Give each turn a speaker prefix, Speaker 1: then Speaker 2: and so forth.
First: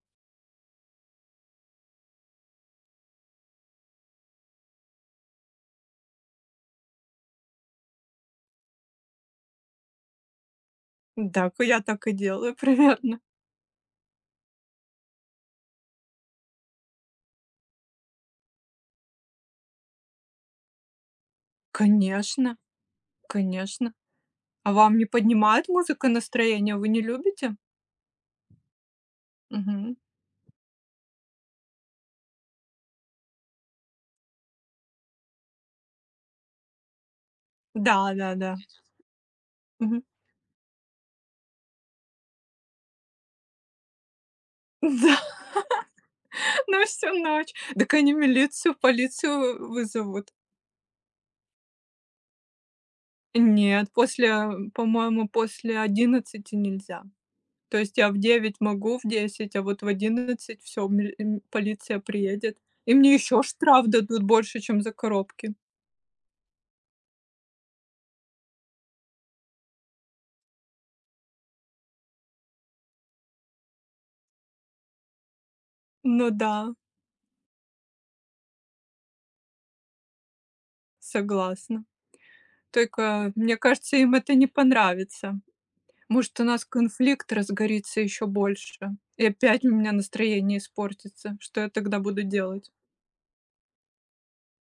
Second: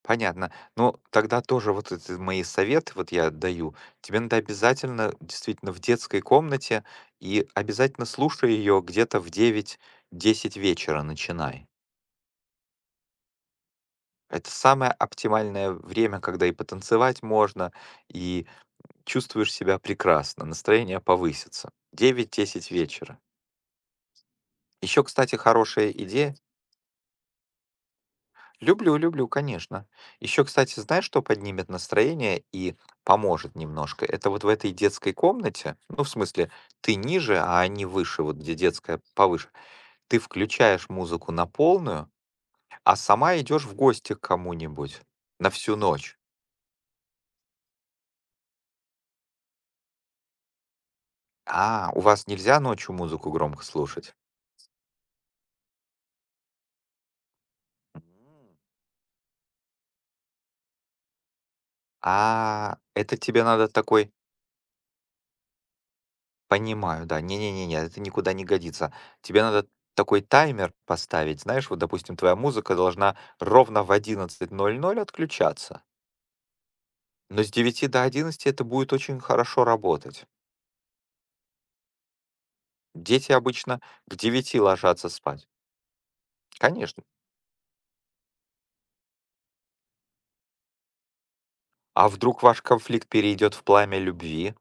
Speaker 1: Понятно. Ну, тогда тоже вот это мои советы вот я даю: тебе надо обязательно действительно в детской комнате, и обязательно слушай ее где-то в 9-10 вечера
Speaker 2: Да, к э,
Speaker 1: начинай.
Speaker 2: я так и делаю, примерно.
Speaker 1: Это самое оптимальное время, когда и потанцевать можно, и, м, чувствуешь себя прекрасно, настроение повысится. девять
Speaker 2: Конечно.
Speaker 1: десять вечера.
Speaker 2: Конечно. А вам
Speaker 1: Ещё,
Speaker 2: не
Speaker 1: кстати,
Speaker 2: поднимает
Speaker 1: хорошая
Speaker 2: музыка
Speaker 1: идея
Speaker 2: настроение? Вы не любите?
Speaker 1: Люблю, люблю, конечно.
Speaker 2: Мгм.
Speaker 1: Ещё, кстати, знаешь, что поднимет настроение и поможет немножко? Это вот в этой детской комнате, ну, в смысле, ты ниже, а не
Speaker 2: Да,
Speaker 1: выше,
Speaker 2: да,
Speaker 1: вот где
Speaker 2: да.
Speaker 1: детская повыше,
Speaker 2: Мгм.
Speaker 1: ты включаешь музыку на полную, а сама идёшь в гости к
Speaker 2: Да.
Speaker 1: кому-нибудь на всю ночь.
Speaker 2: На всю ночь. Дак они милицию, полицию у вызовут.
Speaker 1: А, у вас нельзя ночью музыку громко
Speaker 2: Нет,
Speaker 1: слушать?
Speaker 2: после, э, по-моему, после 11 нельзя. То есть я в 9 могу, в 10, а вот в 11- всё, миль м полиция приедет.
Speaker 1: А,
Speaker 2: И мне
Speaker 1: это
Speaker 2: ещё
Speaker 1: тебе надо
Speaker 2: штраф
Speaker 1: такой
Speaker 2: дадут больше, чем за коробки.
Speaker 1: Понимаю, да. Не-не-не-не, это никуда не годится. Тебе надо такой таймер поставить. Знаешь, вот, допустим, твоя музыка должна ровно в 11:00 отключаться.
Speaker 2: Ну да.
Speaker 1: Но с 9 до 11 это будет очень хорошо работать.
Speaker 2: Согласна. Так, э,
Speaker 1: Дети
Speaker 2: мне
Speaker 1: обычно
Speaker 2: кажется, им
Speaker 1: к
Speaker 2: это не
Speaker 1: 9 ложатся
Speaker 2: понравится.
Speaker 1: спать.
Speaker 2: Может, у нас
Speaker 1: Конечно.
Speaker 2: конфликт разгорится ещё больше и опять у меня настроение испортится. Что я тогда
Speaker 1: А
Speaker 2: буду
Speaker 1: вдруг ваш
Speaker 2: делать?
Speaker 1: конфликт перейдет в пламя любви?